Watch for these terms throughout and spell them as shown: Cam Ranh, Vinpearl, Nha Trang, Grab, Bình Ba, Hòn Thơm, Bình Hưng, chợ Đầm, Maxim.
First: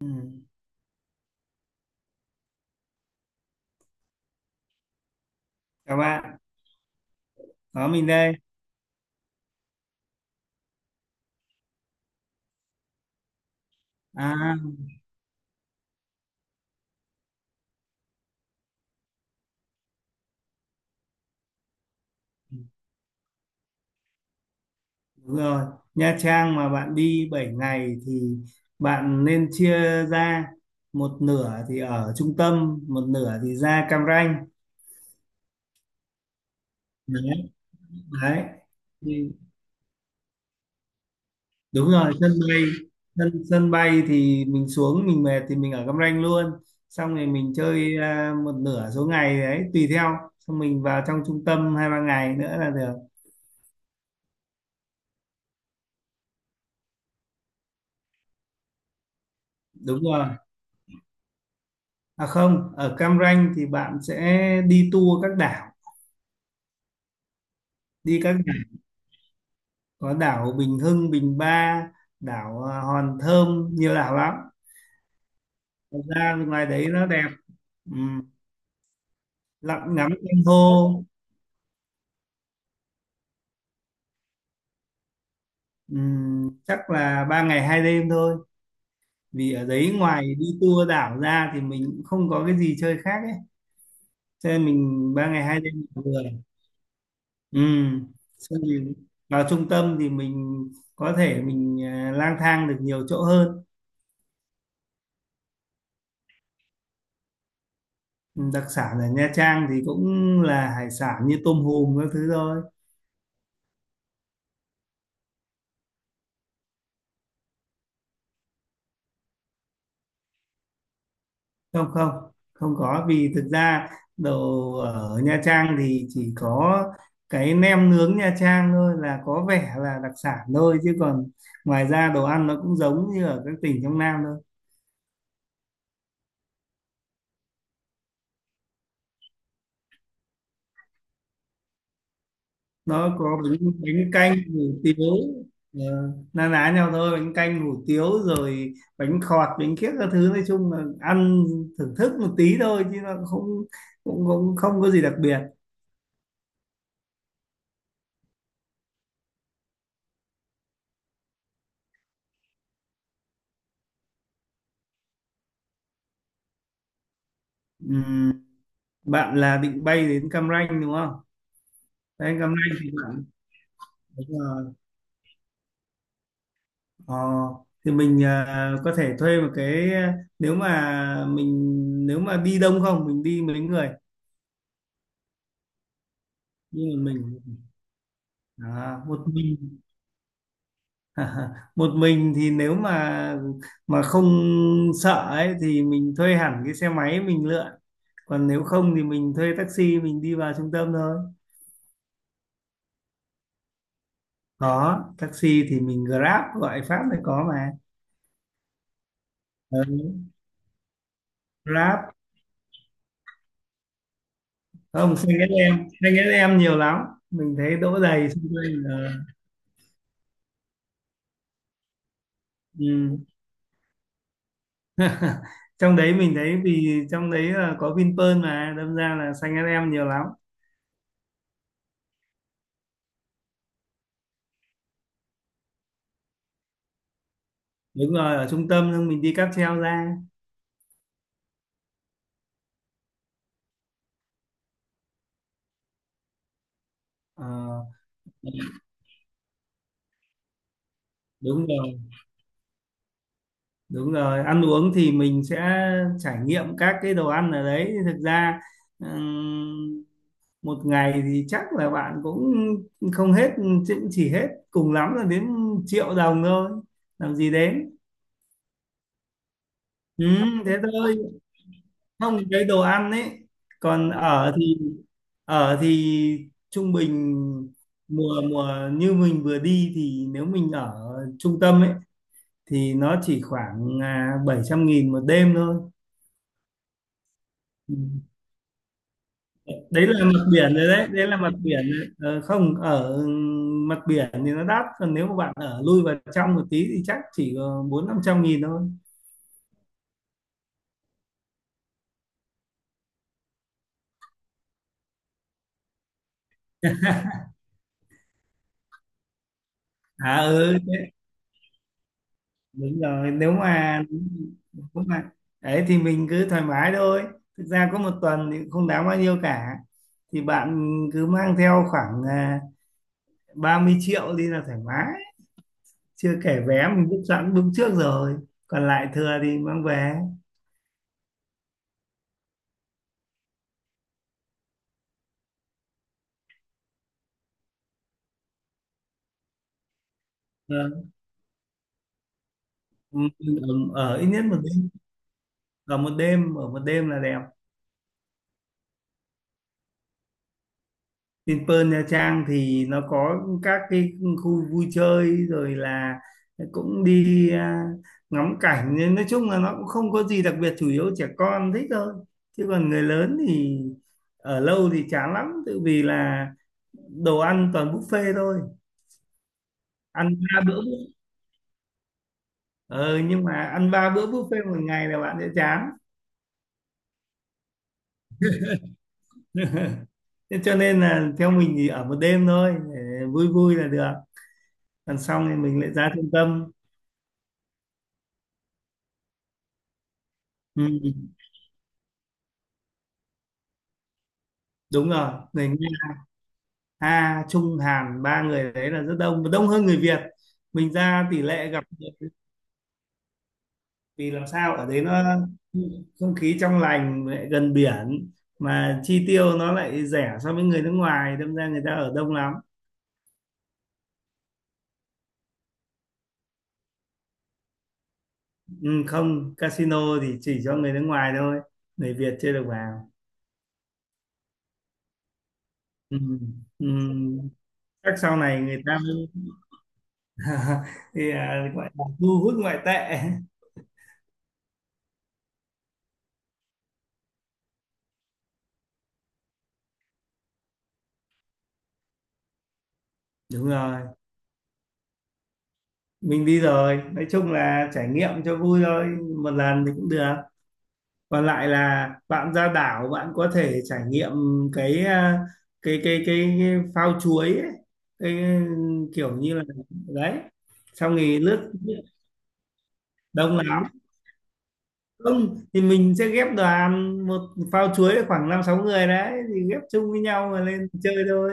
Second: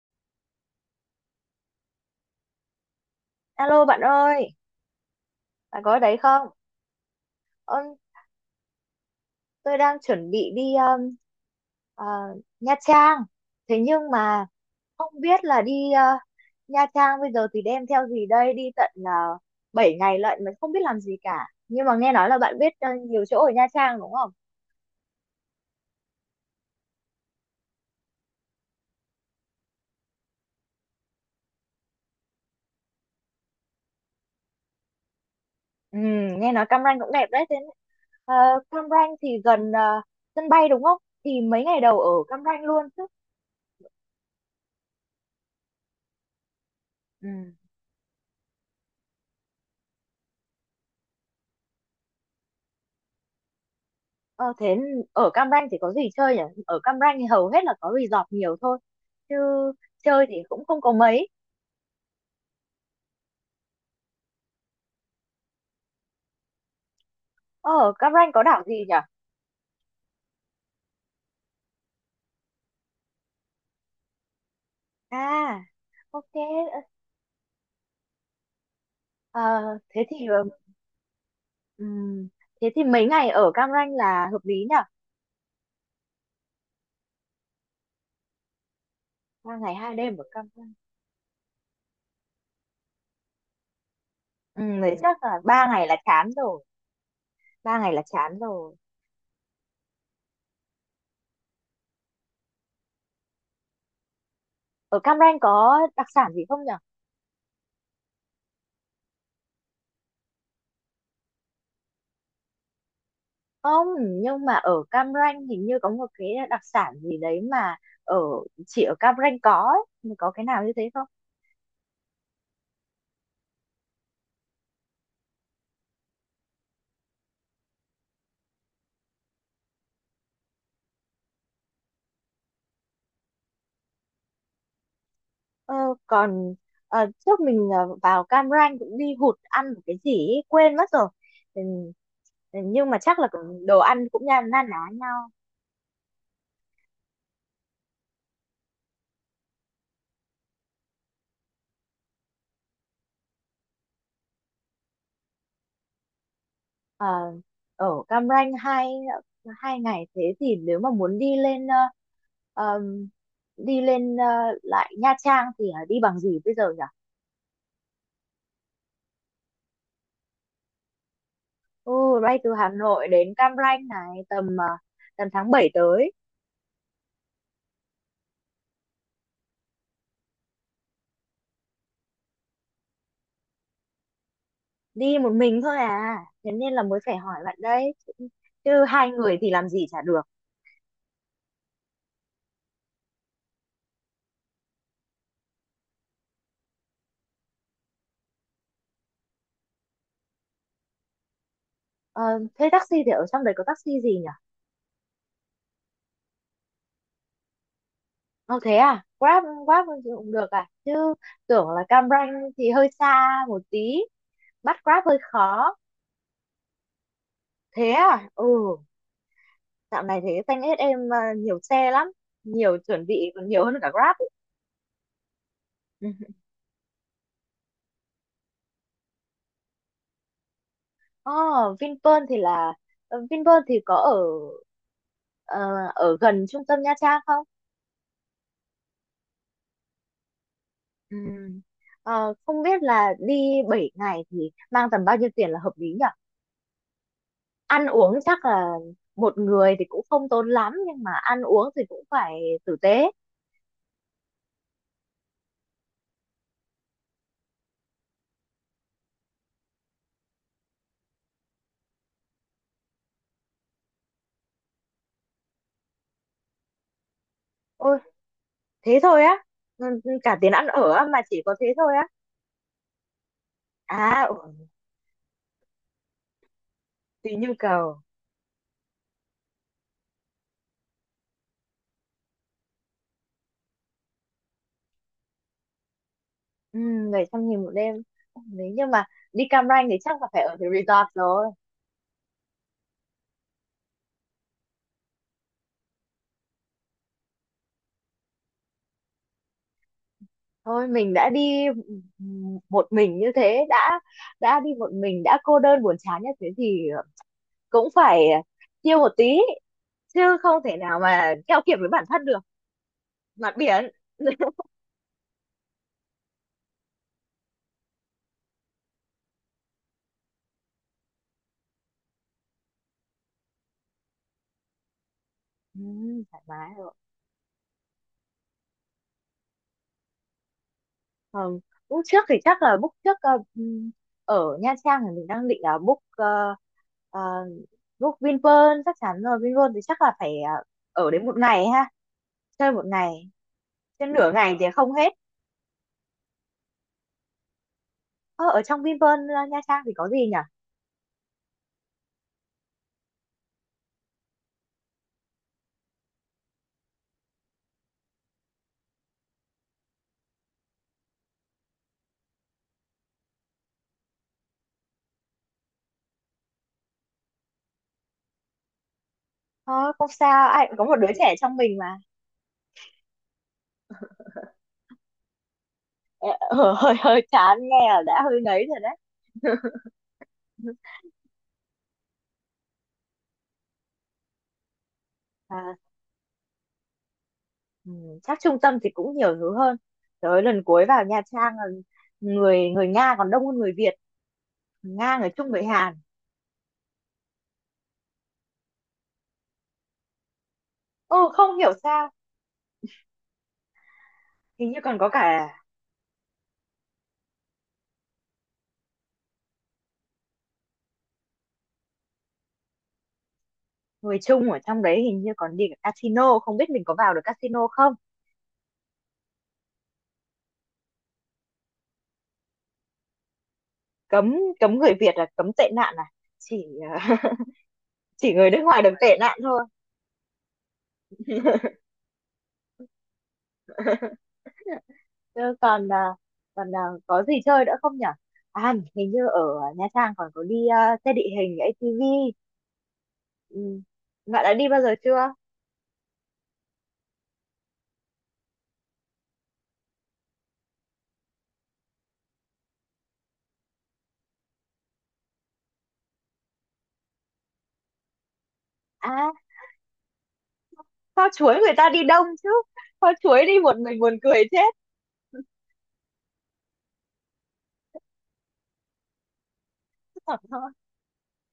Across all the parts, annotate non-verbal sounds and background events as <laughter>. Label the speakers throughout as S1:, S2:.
S1: Ừ.
S2: Alo bạn ơi, bạn có
S1: Chào
S2: ở đấy
S1: bạn,
S2: không?
S1: có
S2: Ơn,
S1: mình đây.
S2: tôi đang chuẩn bị đi ờ, Nha Trang. Thế nhưng mà
S1: À,
S2: không biết là đi Nha Trang bây giờ thì đem theo gì đây? Đi tận 7 ngày lận mà không biết làm gì cả. Nhưng mà nghe nói là bạn biết nhiều chỗ ở Nha Trang đúng không?
S1: đúng rồi. Nha Trang mà bạn đi 7 ngày thì bạn nên chia ra một nửa thì ở trung tâm, một nửa thì ra Cam Ranh.
S2: Ừ, nghe nói Cam Ranh cũng đẹp đấy.
S1: Đấy,
S2: Thế ờ,
S1: đấy.
S2: Cam Ranh thì
S1: Thì,
S2: gần sân bay đúng không? Thì mấy ngày
S1: đúng
S2: đầu ở
S1: rồi, sân
S2: Cam
S1: bay
S2: Ranh luôn chứ.
S1: sân sân bay thì mình xuống mình mệt thì mình ở Cam Ranh luôn. Xong rồi
S2: Ừ.
S1: mình chơi một nửa số ngày đấy tùy theo. Xong mình vào trong trung tâm 2 3 ngày nữa là được.
S2: Ờ, thế ở Cam Ranh thì có gì chơi nhỉ? Ở Cam Ranh thì hầu hết là có resort nhiều thôi. Chứ
S1: Đúng rồi.
S2: chơi thì cũng không có mấy.
S1: À không, ở Cam Ranh thì bạn sẽ đi tour các đảo,
S2: Ờ, ở Cam
S1: đi
S2: Ranh
S1: các
S2: có
S1: đảo
S2: đảo gì nhỉ?
S1: có đảo Bình Hưng, Bình Ba, đảo Hòn Thơm, nhiều đảo lắm.
S2: À,
S1: Thật
S2: ok.
S1: ra ngoài đấy nó đẹp. Ừm,
S2: Ờ,
S1: lặn
S2: thế
S1: ngắm
S2: thì
S1: san hô.
S2: ừm, thế thì mấy ngày ở Cam Ranh là hợp lý nhỉ?
S1: Chắc là 3 ngày 2 đêm thôi. Vì
S2: Ba
S1: ở
S2: ngày hai
S1: đấy
S2: đêm ở
S1: ngoài đi
S2: Cam Ranh.
S1: tour đảo ra thì mình cũng không có cái gì chơi khác ấy, cho
S2: Ừ,
S1: nên
S2: đấy
S1: mình
S2: chắc
S1: ba
S2: là
S1: ngày hai
S2: ba
S1: đêm
S2: ngày là
S1: là vừa.
S2: chán rồi. Ba ngày là
S1: Ừm,
S2: chán
S1: xong
S2: rồi.
S1: thì vào trung tâm thì mình có thể mình lang thang được nhiều chỗ hơn.
S2: Ở Cam Ranh có đặc sản gì không nhỉ?
S1: Ừ, đặc sản ở Nha Trang thì cũng là hải sản như tôm hùm các thứ thôi.
S2: Không, nhưng mà ở Cam Ranh hình như có một cái đặc sản gì đấy mà ở chỉ ở Cam Ranh có ấy. Có cái nào như thế không?
S1: Không, không, không có vì thực ra đồ ở Nha Trang thì chỉ có cái nem nướng Nha Trang thôi là có vẻ là đặc sản thôi chứ còn ngoài ra đồ ăn nó cũng giống như ở các tỉnh trong Nam thôi.
S2: Ờ, còn trước mình vào Cam Ranh cũng đi hụt ăn một cái gì ấy, quên mất rồi. Ừ, nhưng mà
S1: Nó
S2: chắc là
S1: có
S2: đồ ăn
S1: bánh
S2: cũng
S1: canh
S2: na na ná
S1: hủ tiếu.
S2: nhau.
S1: ờ, Na ná nhau thôi bánh canh hủ tiếu rồi bánh khọt bánh kiếc các thứ nói chung là ăn thưởng thức một tí thôi chứ nó không cũng cũng không có gì đặc biệt.
S2: Ờ, ở Cam Ranh hai hai ngày thế thì nếu mà muốn đi lên ờm, đi lên lại Nha Trang thì đi bằng gì bây giờ nhỉ?
S1: Ừm, bạn là định bay đến Cam Ranh đúng không?
S2: Ừ,
S1: Bay
S2: bay
S1: đến
S2: từ
S1: Cam
S2: Hà
S1: Ranh thì
S2: Nội
S1: bạn
S2: đến Cam Ranh này
S1: đúng
S2: tầm
S1: rồi.
S2: tầm tháng 7 tới.
S1: ờ, thì mình có thể thuê một cái, nếu mà mình, nếu mà đi đông không, mình đi mấy người?
S2: Đi một mình thôi à, thế nên là
S1: Nhưng
S2: mới
S1: mà
S2: phải hỏi
S1: mình
S2: bạn đây chứ, chứ hai
S1: một
S2: người thì làm
S1: mình.
S2: gì chả được.
S1: <laughs> À, Một mình thì nếu mà không sợ ấy thì mình thuê hẳn cái xe máy mình lượn, còn nếu không thì mình thuê taxi mình đi vào trung tâm thôi.
S2: Ờ, thế taxi thì ở trong đấy có taxi gì nhỉ?
S1: Có taxi thì mình Grab, gọi Pháp thì có mà.
S2: Ờ thế à, Grab, Grab thì
S1: Ừ.
S2: cũng được à? Chứ tưởng là Cam
S1: Grab
S2: Ranh thì hơi xa một tí, bắt Grab
S1: không,
S2: hơi
S1: xanh ét
S2: khó.
S1: em, xanh ét em nhiều lắm, mình thấy
S2: Thế
S1: đỗ
S2: à?
S1: đầy
S2: Ừ,
S1: xung quanh. Ờ,
S2: dạo này thế xanh hết em à, nhiều xe lắm, nhiều, chuẩn
S1: ừ,
S2: bị còn nhiều hơn cả Grab ấy.
S1: trong đấy mình
S2: <laughs>
S1: thấy vì trong đấy là có Vinpearl mà đâm ra là xanh ét em nhiều lắm.
S2: Ờ, Vinpearl thì là Vinpearl thì có ở ờ, ở gần trung tâm Nha Trang không?
S1: Đúng rồi, ở trung tâm xong mình đi cáp treo ra.
S2: Ừ. Ờ, không biết là đi 7 ngày thì mang tầm bao nhiêu tiền là hợp lý nhỉ?
S1: Ờ,
S2: Ăn uống chắc là một người thì cũng không tốn lắm nhưng mà ăn
S1: đúng
S2: uống thì
S1: rồi.
S2: cũng phải tử tế.
S1: Đúng rồi, ăn uống thì mình sẽ trải nghiệm các cái đồ ăn ở đấy. Thực ra ừm, một ngày thì chắc là bạn cũng không hết, chứ chỉ hết cùng lắm là đến triệu đồng thôi. Làm gì đến?
S2: Ôi, thế thôi á? Ừ,
S1: Ừ,
S2: cả tiền ăn
S1: thế
S2: ở á
S1: thôi.
S2: mà chỉ có thế thôi á?
S1: Không, cái đồ ăn ấy. Còn
S2: À, ừ,
S1: ở thì, ở thì trung
S2: tùy
S1: bình
S2: nhu cầu.
S1: mùa mùa như mình vừa đi, thì nếu mình ở trung tâm ấy thì nó chỉ khoảng 700 nghìn một đêm thôi.
S2: Ừ, 700 nghìn một đêm. Ừ, nếu như mà đi Cam Ranh thì
S1: Đấy
S2: chắc
S1: là
S2: là
S1: mặt
S2: phải ở cái
S1: biển rồi
S2: resort
S1: đấy, đấy là
S2: rồi.
S1: mặt biển rồi. Ờ, không ở mặt biển thì nó đắt, còn nếu mà bạn ở lui vào trong một tí thì chắc chỉ có 4 5 trăm nghìn thôi.
S2: Thôi mình đã đi một mình như thế, đã đi một mình đã cô đơn buồn chán như thế thì cũng phải chill một tí, chứ
S1: À
S2: không thể
S1: ừ
S2: nào
S1: thế,
S2: mà keo kiệt với bản thân được.
S1: đúng rồi, nếu
S2: Mặt biển.
S1: mà,
S2: <laughs>
S1: nếu mà đấy thì mình cứ thoải mái thôi. Thực ra có một tuần thì cũng không đáng bao nhiêu cả, thì bạn cứ mang theo khoảng 30 triệu đi là thoải mái.
S2: Ừ,
S1: Chưa
S2: thoải
S1: kể
S2: mái
S1: vé
S2: rồi.
S1: mình book sẵn, book trước rồi, còn lại thừa thì mang về.
S2: Ờ, lúc trước thì chắc là book trước ở Nha Trang thì mình đang định là book ờ, book Vinpearl chắc chắn rồi. Vinpearl thì chắc là phải
S1: Ờ,
S2: ở đến một ngày ha, chơi một
S1: ừ,
S2: ngày,
S1: ở,
S2: trên
S1: ở ít
S2: nửa
S1: nhất
S2: ngày
S1: một,
S2: thì không hết.
S1: ở một đêm, ở một đêm là đẹp.
S2: Ờ, Ở trong Vinpearl Nha Trang thì có gì nhỉ?
S1: Trên Pearl Nha Trang thì nó có các cái khu vui chơi rồi, là cũng đi ngắm cảnh, nên nói chung là nó cũng không có gì đặc biệt, chủ yếu trẻ con thích thôi, chứ còn người lớn thì ở lâu thì chán lắm, tự vì là đồ ăn toàn buffet thôi.
S2: Ờ, không
S1: ăn
S2: sao,
S1: ba
S2: ai cũng
S1: bữa
S2: có một đứa
S1: bu-
S2: trẻ trong mình mà.
S1: ờ, nhưng mà ăn ba bữa buffet một ngày là bạn sẽ chán.
S2: Ờ, hơi hơi chán, nghe là đã hơi ngấy rồi đấy. <laughs>
S1: <laughs> Thế cho nên là theo mình thì ở một đêm thôi để vui vui là được, còn xong thì
S2: À,
S1: mình lại ra trung tâm.
S2: ừ, chắc trung tâm thì cũng nhiều thứ hơn. Tới lần
S1: Ừ,
S2: cuối vào Nha Trang là người, người Nga còn đông hơn người Việt, người
S1: đúng
S2: Nga, người
S1: rồi,
S2: Trung, người
S1: người
S2: Hàn.
S1: Nga, Nga Trung Hàn ba người đấy là rất đông và đông hơn người Việt. Mình
S2: Ừ,
S1: ra tỷ
S2: không
S1: lệ
S2: hiểu
S1: gặp
S2: sao,
S1: người- vì làm
S2: hình
S1: sao
S2: như
S1: ở
S2: còn
S1: đấy
S2: có
S1: nó
S2: cả
S1: không khí trong lành, lại gần biển, mà chi tiêu nó lại rẻ so với người nước ngoài, đâm ra người ta ở đông lắm.
S2: người Trung ở trong đấy, hình như còn đi cả casino, không biết mình có vào được casino không?
S1: Ừ, không, casino thì chỉ cho người nước ngoài thôi, người Việt chưa được vào.
S2: Cấm, cấm người Việt, là cấm tệ nạn à?
S1: Ừ,
S2: Chỉ
S1: ừ.
S2: <laughs>
S1: Chắc
S2: chỉ
S1: sau
S2: người nước
S1: này
S2: ngoài
S1: người
S2: được
S1: ta mới
S2: tệ nạn thôi.
S1: <laughs> thì gọi là thu hút ngoại tệ.
S2: Chứ còn có gì chơi nữa không nhở? À, hình như ở Nha Trang còn có đi xe địa hình ATV.
S1: Đúng
S2: Ừ.
S1: rồi,
S2: Bạn đã đi bao giờ chưa?
S1: mình đi rồi, nói chung là trải nghiệm cho vui thôi, một lần thì cũng được. Còn lại là bạn ra đảo, bạn có thể trải nghiệm cái cái phao chuối ấy. Cái
S2: À,
S1: kiểu như là, đấy, xong
S2: kho
S1: thì
S2: chuối người
S1: lướt.
S2: ta đi đông chứ. Kho chuối
S1: Đông
S2: đi một
S1: lắm,
S2: mình buồn cười chết.
S1: không thì mình sẽ ghép đoàn, một phao chuối khoảng 5 6 người đấy, thì ghép chung với nhau mà
S2: <laughs>
S1: lên chơi thôi,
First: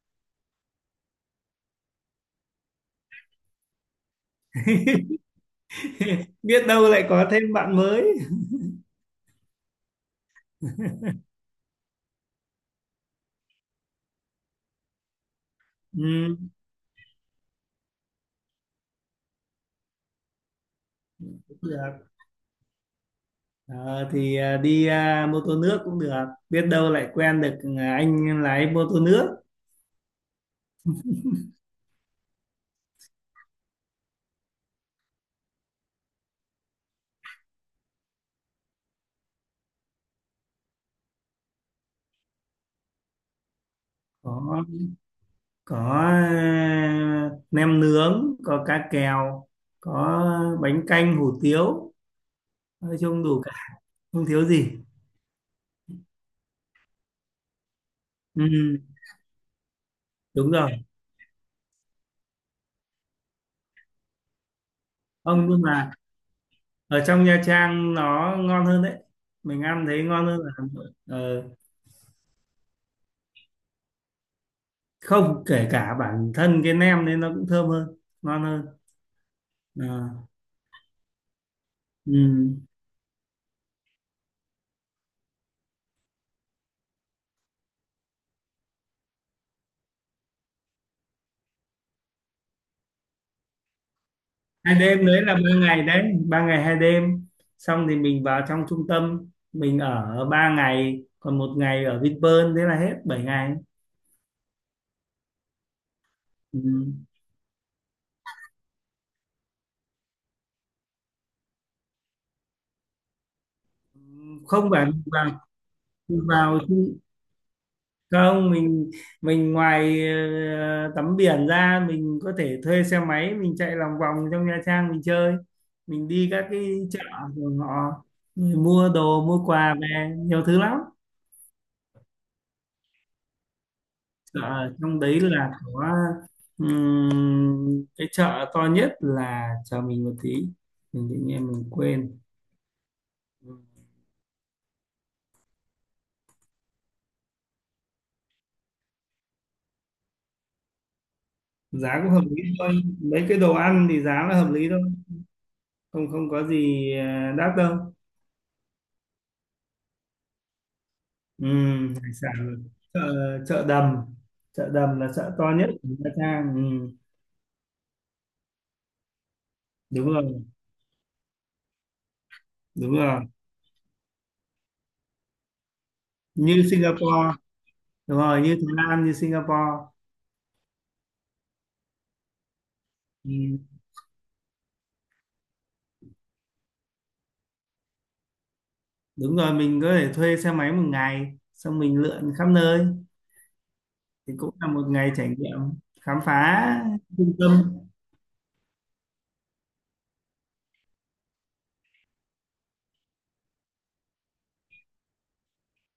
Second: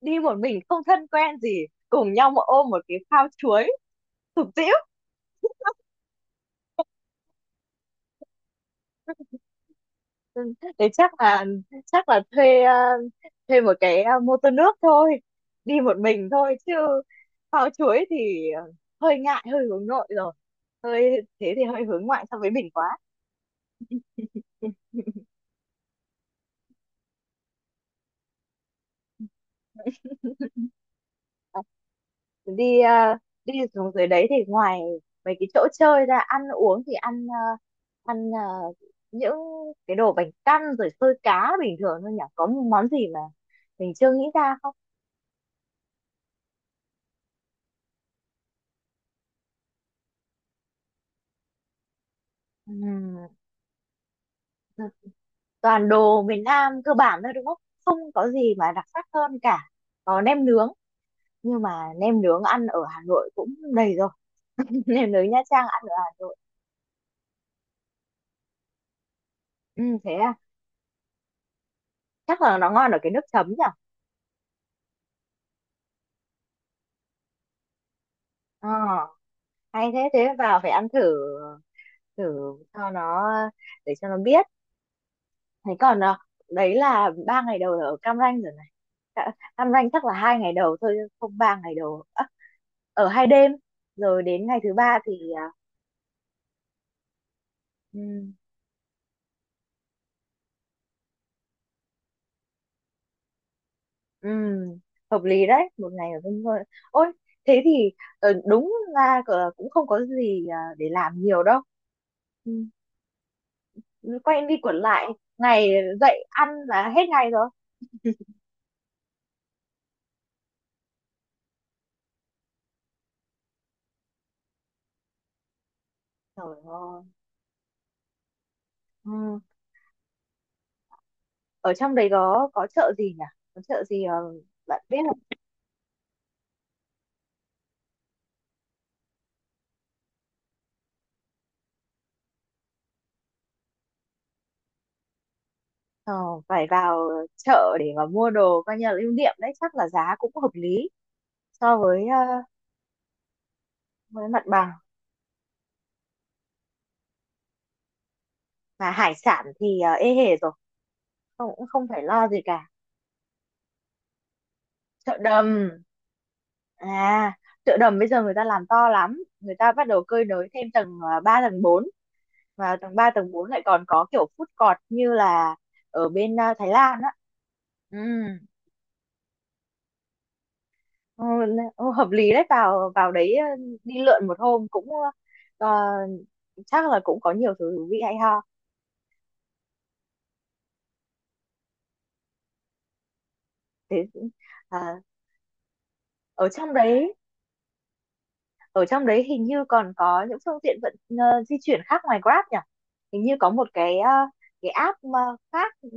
S2: Đi một mình không thân quen gì. Cùng nhau mà ôm một cái phao chuối. Tụt tĩu.
S1: biết đâu lại có thêm bạn mới.
S2: Ừ, thế chắc là thuê thuê một cái mô tô nước thôi, đi một mình
S1: Ừ,
S2: thôi chứ phao chuối thì hơi ngại, hơi hướng nội rồi, hơi thế
S1: cũng
S2: thì hơi hướng
S1: được.
S2: ngoại so với mình quá.
S1: Ờ, thì đi
S2: <laughs>
S1: mô tô nước cũng được, biết đâu lại quen được anh lái mô tô nước.
S2: Ờ, đi đi xuống dưới đấy thì ngoài mấy cái chỗ chơi ra, ăn uống thì ăn những cái đồ bánh căn rồi xôi cá bình thường thôi nhỉ, có món gì mà mình chưa nghĩ ra không?
S1: có có nem nướng, có cá kèo, có bánh canh hủ tiếu, nói chung đủ cả, không thiếu gì.
S2: Ừ, toàn đồ miền Nam cơ bản thôi đúng không? Không có gì mà
S1: Ừ,
S2: đặc sắc hơn cả. Có nem
S1: đúng
S2: nướng,
S1: rồi.
S2: nhưng mà nem nướng ăn ở Hà Nội cũng đầy rồi. <laughs> Nem nướng Nha
S1: Không, nhưng
S2: Trang ăn
S1: mà
S2: ở Hà Nội.
S1: ở trong Nha Trang nó ngon hơn đấy, mình
S2: Ừ,
S1: ăn thấy
S2: thế
S1: ngon
S2: à?
S1: hơn là Hà Nội. Ờ,
S2: Chắc là nó ngon ở cái nước chấm nhỉ?
S1: không, kể cả bản thân cái nem nên nó cũng thơm hơn, ngon hơn.
S2: Ờ, hay thế,
S1: Ờ,
S2: vào phải ăn thử, thử
S1: ừ.
S2: cho nó, để cho nó biết. Thế còn à, đấy là ba ngày đầu ở Cam Ranh rồi này. Ca- Cam Ranh chắc là hai ngày đầu thôi, không, ba ngày đầu. À, ở hai đêm rồi đến ngày thứ
S1: hai
S2: ba
S1: đêm
S2: thì
S1: đấy là
S2: à,
S1: 3 ngày đấy. 3 ngày 2 đêm, xong thì mình
S2: ừ,
S1: vào trong trung tâm. Mình ở 3 ngày, còn một ngày ở Vinpearl, thế là hết 7 ngày.
S2: ừ, hợp lý đấy, một ngày ở bên thôi.
S1: Ừ.
S2: Ôi, thế thì đúng ra cũng không có gì để làm nhiều đâu. Ừ, quay đi
S1: Không
S2: quẩn
S1: phải, mình
S2: lại,
S1: vào,
S2: ngày
S1: mình
S2: dậy ăn
S1: vào
S2: là
S1: trung-
S2: hết ngày rồi.
S1: không mình, mình ngoài tắm biển ra, mình có thể thuê xe máy mình chạy lòng vòng trong Nha Trang mình chơi. Mình đi các
S2: Trời
S1: cái chợ
S2: ơi.
S1: của họ, người mua đồ
S2: Ừ.
S1: mua quà về nhiều thứ lắm.
S2: Ở trong đấy có chợ gì nhỉ? Có chợ gì
S1: Dạ,
S2: bạn biết
S1: trong đấy
S2: không?
S1: là có cái chợ to nhất, là chờ mình một tí, mình tự nhiên mình quên. Ừm,
S2: Ờ, phải vào chợ để mà mua đồ coi như là lưu niệm đấy, chắc là giá cũng hợp lý so
S1: giá
S2: với
S1: cũng hợp lý thôi, mấy cái đồ ăn thì giá
S2: với
S1: là
S2: mặt
S1: hợp lý
S2: bằng.
S1: thôi, không, không có gì đắt đâu.
S2: Mà hải sản thì ê hề rồi, không, cũng không phải
S1: Hải
S2: lo gì
S1: sản,
S2: cả.
S1: chợ, chợ đầm, chợ đầm là
S2: Chợ
S1: chợ to
S2: đầm.
S1: nhất của Nha Trang.
S2: À, chợ đầm bây giờ người ta làm to lắm, người ta bắt đầu
S1: Đúng
S2: cơi
S1: rồi.
S2: nới thêm tầng 3 tầng bốn, và
S1: Đúng
S2: tầng 3
S1: rồi,
S2: tầng 4 lại còn có kiểu food court như là ở bên
S1: như
S2: Thái Lan á.
S1: Singapore.
S2: Ừ,
S1: Đúng rồi, như Thái Lan, như Singapore.
S2: ừ, ừ, hợp lý đấy, vào vào đấy
S1: Ừm,
S2: đi lượn một hôm cũng ờ, chắc là cũng có nhiều thứ thú vị hay ho.
S1: đúng rồi, mình có thể thuê xe máy một ngày, xong mình lượn khắp nơi,
S2: Thế
S1: thì cũng là
S2: ờ,
S1: một ngày trải nghiệm, khám
S2: ở
S1: phá
S2: trong đấy
S1: trung tâm.
S2: ở trong đấy hình như còn có những phương tiện di chuyển khác ngoài Grab nhỉ, hình như có một cái cái app mà khác, ừ,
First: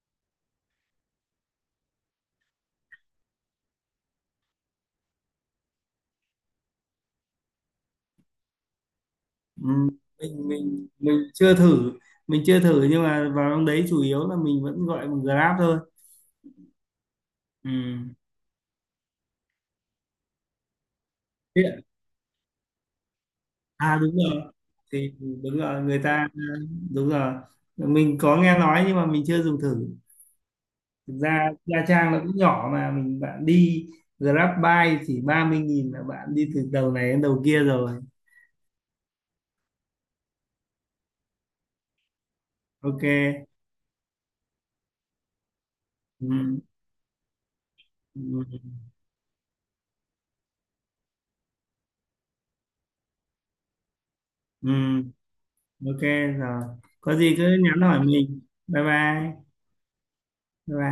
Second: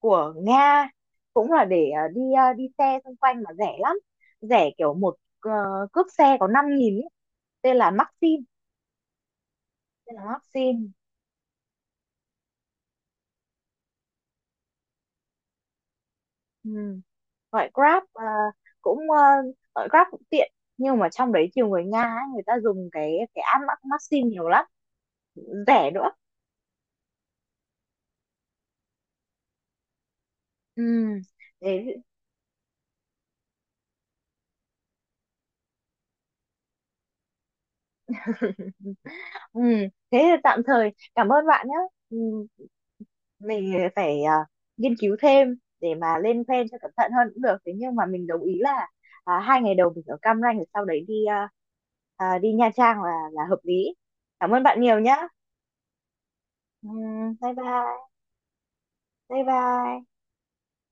S2: của Nga, cũng là để đi xe xung quanh mà rẻ lắm, rẻ kiểu một cước xe có 5 nghìn ý. tên là Maxim
S1: Ừ,
S2: Tên là
S1: mình mình
S2: Maxim.
S1: mình chưa thử, mình chưa thử, nhưng mà vào trong đấy chủ yếu là mình vẫn gọi bằng Grab thôi.
S2: Ừ, gọi
S1: Ừ.
S2: Grab cũng ờ, gọi Grab cũng tiện nhưng mà trong đấy
S1: Thế
S2: nhiều
S1: ạ?
S2: người Nga ấy, người ta dùng cái app
S1: À đúng
S2: Maxim
S1: rồi,
S2: nhiều lắm,
S1: thì đúng rồi,
S2: rẻ
S1: người
S2: nữa.
S1: ta đúng rồi, mình có nghe nói nhưng mà mình chưa dùng thử. Thực
S2: Ừ,
S1: ra Nha
S2: thế.
S1: Trang nó cũng nhỏ, mà mình, bạn đi Grab bike chỉ 30 nghìn là bạn đi từ đầu này đến đầu kia rồi.
S2: Ừ, thế thì tạm thời cảm ơn bạn nhé. Ừ,
S1: Ok,
S2: mình phải nghiên cứu thêm để mà lên
S1: ừ.
S2: plan cho cẩn thận hơn cũng được. Thế nhưng mà
S1: Ừ.
S2: mình đồng ý là hai ngày đầu mình ở Cam Ranh rồi sau đấy đi đi Nha Trang là hợp lý. Cảm ơn
S1: Ừ.
S2: bạn nhiều nhé.
S1: Ok, rồi,
S2: Ừ,
S1: có gì cứ
S2: bye
S1: nhắn hỏi
S2: bye,
S1: mình. Bye
S2: bye
S1: bye,
S2: bye.
S1: bye bye.